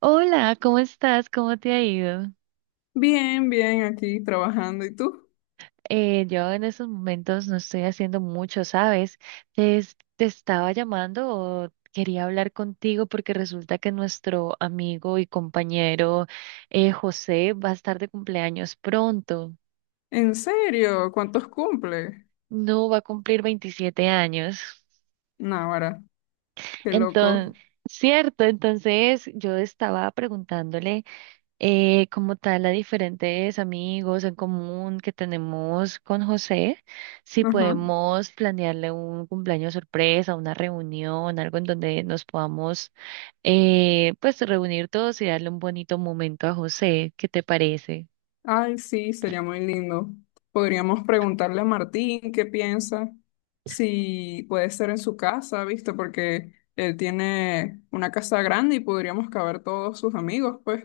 Hola, ¿cómo estás? ¿Cómo te ha ido? Bien, bien, aquí trabajando. ¿Y tú? Yo en estos momentos no estoy haciendo mucho, ¿sabes? Te estaba llamando o quería hablar contigo porque resulta que nuestro amigo y compañero José va a estar de cumpleaños pronto. ¿En serio? ¿Cuántos cumple? No va a cumplir 27 años. Náguara, qué loco. Entonces, cierto, entonces yo estaba preguntándole. Como tal a diferentes amigos en común que tenemos con José, si Ajá. podemos planearle un cumpleaños sorpresa, una reunión, algo en donde nos podamos pues reunir todos y darle un bonito momento a José. ¿Qué te parece? Ay, sí, sería muy lindo. Podríamos preguntarle a Martín qué piensa, si puede ser en su casa, ¿viste? Porque él tiene una casa grande y podríamos caber todos sus amigos, pues.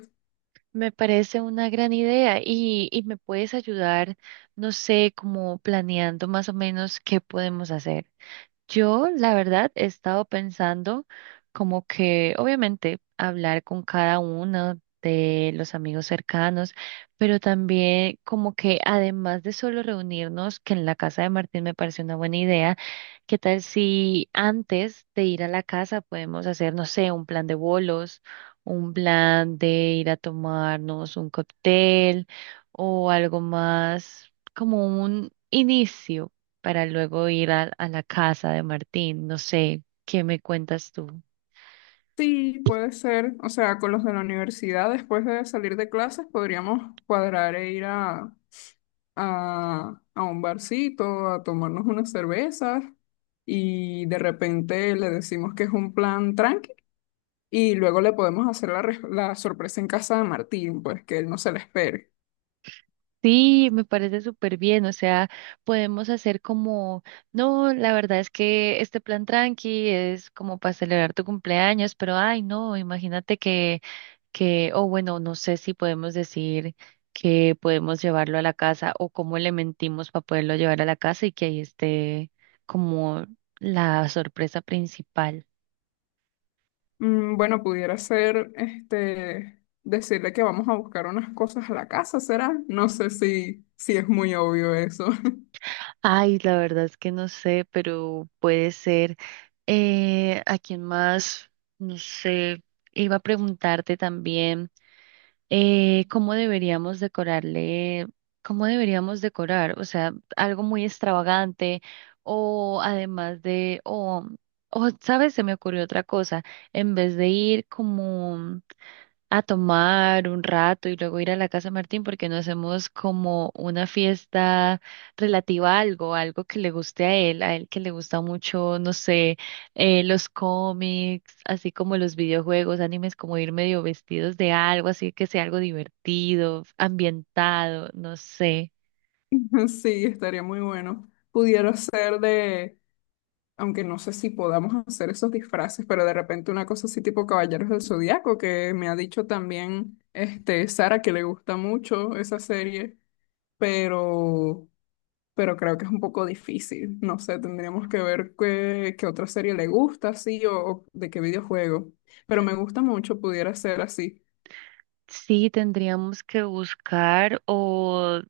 Me parece una gran idea y me puedes ayudar, no sé, como planeando más o menos qué podemos hacer. Yo, la verdad, he estado pensando como que, obviamente, hablar con cada uno de los amigos cercanos, pero también como que, además de solo reunirnos, que en la casa de Martín me pareció una buena idea, ¿qué tal si antes de ir a la casa podemos hacer, no sé, un plan de bolos, un plan de ir a tomarnos un cóctel o algo más como un inicio? Para luego ir a la casa de Martín. No sé, ¿qué me cuentas tú? Sí, puede ser. O sea, con los de la universidad, después de salir de clases, podríamos cuadrar e ir a a un barcito, a tomarnos unas cervezas y de repente le decimos que es un plan tranqui y luego le podemos hacer la sorpresa en casa de Martín, pues que él no se la espere. Sí, me parece súper bien, o sea, podemos hacer como, no, la verdad es que este plan tranqui es como para celebrar tu cumpleaños, pero ay, no, imagínate que, o bueno, no sé si podemos decir que podemos llevarlo a la casa o cómo le mentimos para poderlo llevar a la casa y que ahí esté como la sorpresa principal. Mm, bueno, pudiera ser este, decirle que vamos a buscar unas cosas a la casa, ¿será? No sé si es muy obvio eso. Ay, la verdad es que no sé, pero puede ser. ¿A quién más? No sé. Iba a preguntarte también cómo deberíamos decorarle, cómo deberíamos decorar, o sea, algo muy extravagante o además ¿sabes? Se me ocurrió otra cosa. En vez de ir como a tomar un rato y luego ir a la casa de Martín porque no hacemos como una fiesta relativa a algo, algo que le guste a él que le gusta mucho, no sé, los cómics, así como los videojuegos, animes, como ir medio vestidos de algo, así que sea algo divertido, ambientado, no sé. Sí, estaría muy bueno. Pudiera ser de, aunque no sé si podamos hacer esos disfraces, pero de repente una cosa así tipo Caballeros del Zodiaco, que me ha dicho también este Sara que le gusta mucho esa serie, pero pero creo que es un poco difícil. No sé, tendríamos que ver qué otra serie le gusta, sí, o de qué videojuego. Pero me gusta mucho, pudiera ser así. Sí, tendríamos que buscar o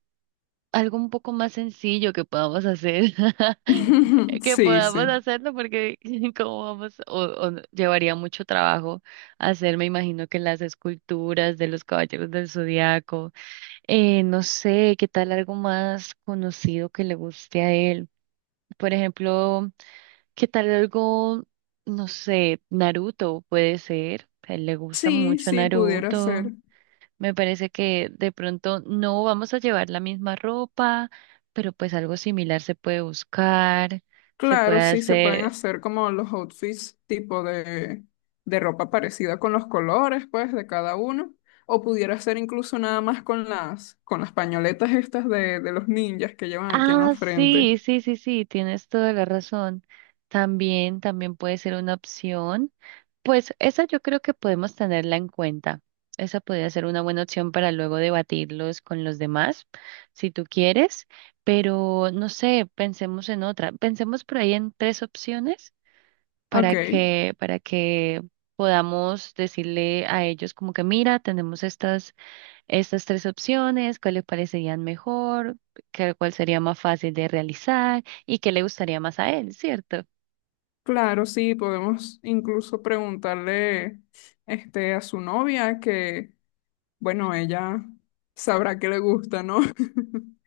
algo un poco más sencillo que podamos hacer, que Sí, podamos sí. hacerlo porque como vamos, o no- llevaría mucho trabajo hacer, me imagino que las esculturas de los Caballeros del Zodiaco, no sé, qué tal algo más conocido que le guste a él, por ejemplo, qué tal algo, no sé, Naruto puede ser, a él le gusta Sí, mucho sí, pudiera Naruto. ser. Me parece que de pronto no vamos a llevar la misma ropa, pero pues algo similar se puede buscar, se puede Claro, sí, se pueden hacer. hacer como los outfits tipo de ropa parecida con los colores, pues, de cada uno. O pudiera ser incluso nada más con con las pañoletas estas de los ninjas que llevan aquí en la Ah, frente. sí, sí, sí, sí, tienes toda la razón. También, también puede ser una opción. Pues esa yo creo que podemos tenerla en cuenta. Esa podría ser una buena opción para luego debatirlos con los demás, si tú quieres. Pero no sé, pensemos en otra. Pensemos por ahí en tres opciones Ok, para que podamos decirle a ellos como que mira, tenemos estas, estas tres opciones, cuál les parecerían mejor, cuál sería más fácil de realizar y qué le gustaría más a él, ¿cierto? claro, sí, podemos incluso preguntarle este, a su novia que, bueno, ella sabrá que le gusta, ¿no?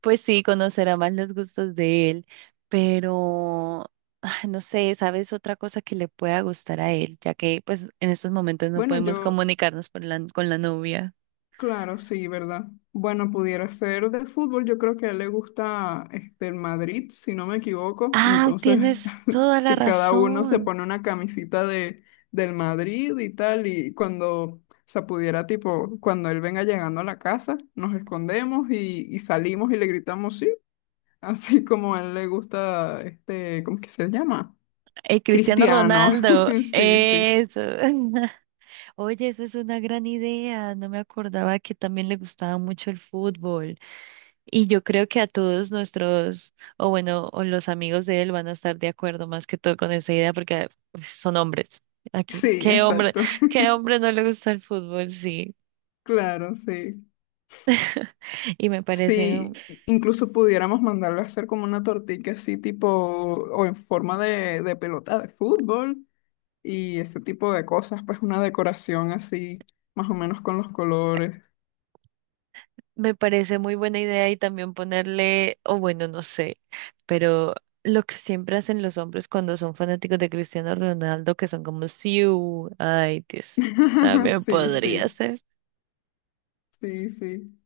Pues sí, conocerá más los gustos de él, pero ay, no sé, ¿sabes otra cosa que le pueda gustar a él? Ya que pues en estos momentos no Bueno, podemos yo. comunicarnos por con la novia. Claro, sí, ¿verdad? Bueno, pudiera ser de fútbol. Yo creo que a él le gusta este, el Madrid, si no me equivoco. Ah, Entonces, tienes toda la si cada uno se razón. pone una camisita de, del Madrid y tal, y cuando, o sea, pudiera, tipo, cuando él venga llegando a la casa, nos escondemos y salimos y le gritamos sí, así como a él le gusta, este, ¿cómo que se llama? Cristiano Cristiano. Ronaldo, Sí, sí. eso. Oye, esa es una gran idea. No me acordaba que también le gustaba mucho el fútbol. Y yo creo que a todos nuestros, o bueno, o los amigos de él van a estar de acuerdo más que todo con esa idea porque pues, son hombres. Aquí, Sí, exacto. qué hombre no le gusta el fútbol, sí. Claro, sí. Y me parece Sí, incluso pudiéramos mandarlo a hacer como una tortilla así tipo, o en forma de pelota de fútbol y ese tipo de cosas, pues una decoración así, más o menos con los colores. me parece muy buena idea y también ponerle, o bueno, no sé, pero lo que siempre hacen los hombres cuando son fanáticos de Cristiano Ronaldo, que son como Siu, ay Dios, también Sí, podría sí, ser. sí, sí.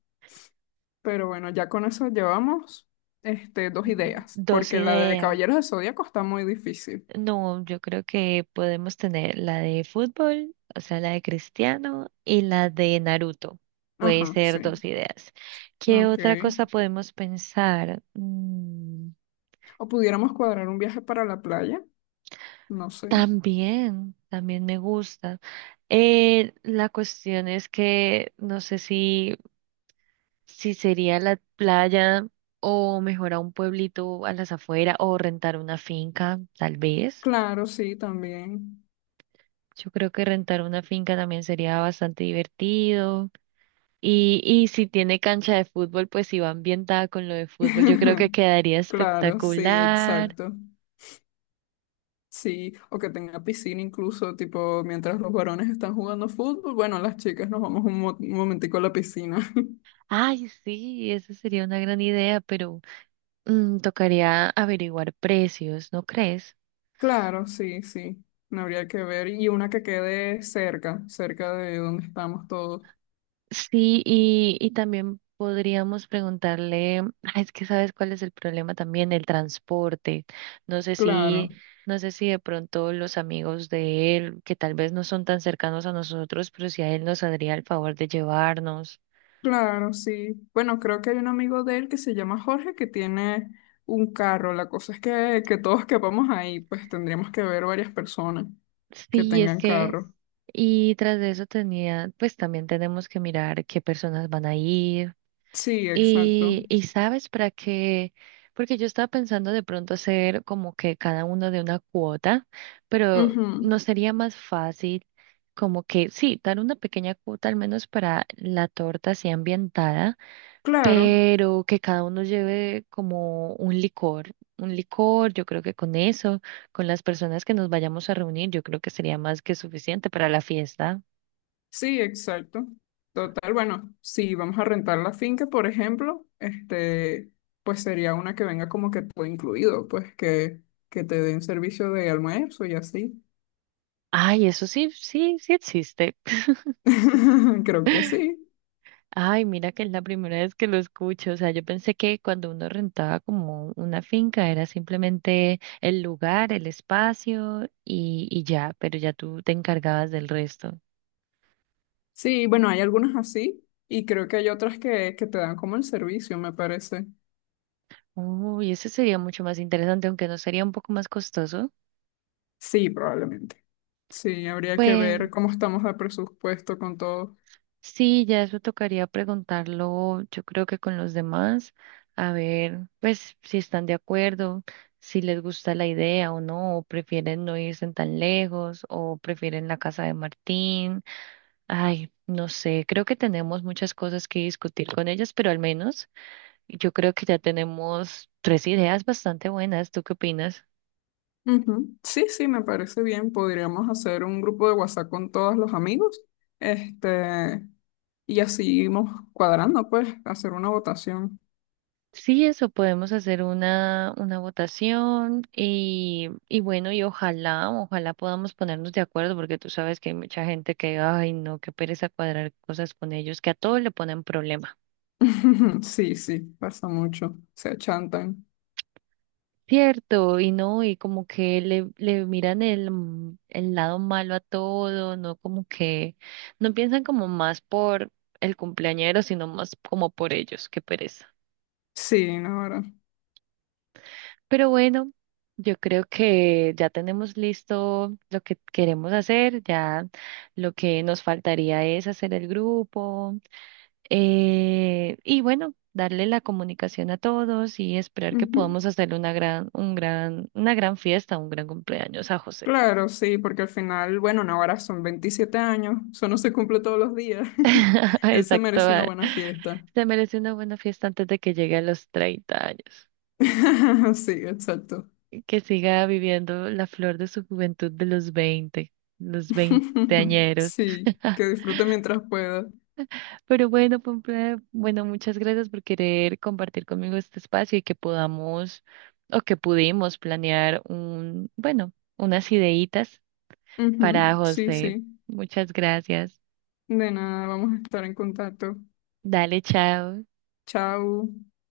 Pero bueno, ya con eso llevamos este, dos ideas, Dos porque la de ideas. Caballeros del Zodíaco está muy difícil. No, yo creo que podemos tener la de fútbol, o sea, la de Cristiano y la de Naruto. Puede Ajá, ser sí. dos ideas. ¿Qué Ok. otra cosa podemos pensar? O pudiéramos cuadrar un viaje para la playa, no sé. También, también me gusta. La cuestión es que no sé si, si sería la playa o mejor a un pueblito a las afueras o rentar una finca, tal vez. Claro, sí, también. Yo creo que rentar una finca también sería bastante divertido. Y si tiene cancha de fútbol, pues si va ambientada con lo de fútbol, yo creo que quedaría Claro, sí, espectacular. exacto. Sí, o que tenga piscina incluso, tipo, mientras los varones están jugando fútbol, bueno, las chicas nos vamos un, un momentico a la piscina. Ay, sí, esa sería una gran idea, pero... Mm, tocaría averiguar precios, ¿no crees? Claro, sí, sí, no habría que ver. Y una que quede cerca de donde estamos todos. Sí, y también podríamos preguntarle, ah, es que sabes cuál es el problema también, el transporte. No sé si, Claro, no sé si de pronto los amigos de él, que tal vez no son tan cercanos a nosotros, pero si a él nos haría el favor de llevarnos. claro, sí. Bueno, creo que hay un amigo de él que se llama Jorge que tiene un carro. La cosa es que todos quepamos ahí, pues tendríamos que ver varias personas que Sí, es tengan que, carro. y tras de eso tenía, pues también tenemos que mirar qué personas van a ir. Sí, exacto. Y sabes para qué, porque yo estaba pensando de pronto hacer como que cada uno de una cuota, pero no Ujú. sería más fácil como que sí, dar una pequeña cuota al menos para la torta así ambientada, Claro, pero que cada uno lleve como un licor, yo creo que con eso, con las personas que nos vayamos a reunir, yo creo que sería más que suficiente para la fiesta. sí, exacto. Total, bueno, si vamos a rentar la finca, por ejemplo, este, pues sería una que venga como que todo incluido, pues que te den servicio de almuerzo y así. Ay, eso sí, sí, sí existe. Creo que sí. Ay, mira que es la primera vez que lo escucho. O sea, yo pensé que cuando uno rentaba como una finca era simplemente el lugar, el espacio y ya, pero ya tú te encargabas del resto. Sí, bueno, hay algunas así y creo que hay otras que te dan como el servicio, me parece. Uy, eso sería mucho más interesante, aunque no sería un poco más costoso. Sí, probablemente. Sí, habría que Pues ver cómo estamos de presupuesto con todo. sí, ya eso tocaría preguntarlo, yo creo que con los demás, a ver, pues si están de acuerdo, si les gusta la idea o no, o prefieren no irse tan lejos, o prefieren la casa de Martín. Ay, no sé, creo que tenemos muchas cosas que discutir con ellas, pero al menos yo creo que ya tenemos tres ideas bastante buenas. ¿Tú qué opinas? Ujú. Sí, sí, me parece bien. Podríamos hacer un grupo de WhatsApp con todos los amigos, este, y así irnos cuadrando, pues, hacer una votación. Sí, eso, podemos hacer una votación y bueno, y ojalá, ojalá podamos ponernos de acuerdo, porque tú sabes que hay mucha gente que, ay, no, qué pereza cuadrar cosas con ellos, que a todo le ponen problema. Sí, sí, pasa mucho. Se achantan. Cierto, y no, y como que le miran el, el lado malo a todo, no como que no piensan como más por el cumpleañero, sino más como por ellos, qué pereza. Sí, Navarra. Pero bueno, yo creo que ya tenemos listo lo que queremos hacer, ya lo que nos faltaría es hacer el grupo, y bueno, darle la comunicación a todos y esperar que Ujú. podamos hacer una gran, un gran, una gran fiesta, un gran cumpleaños a José. Claro, sí, porque al final, bueno, Navarra son 27 años, eso no se cumple todos los días. Él se Exacto. merece una Va. buena fiesta. Se merece una buena fiesta antes de que llegue a los 30 años. Sí, exacto. Que siga viviendo la flor de su juventud de los 20, los veinteañeros. Sí, que disfrute mientras pueda. Pero bueno, Pompey, bueno, muchas gracias por querer compartir conmigo este espacio y que podamos o que pudimos planear un, bueno, unas ideitas para Ujú. Sí, sí. José. Muchas gracias. De nada, vamos a estar en contacto. Dale, chao. Chao.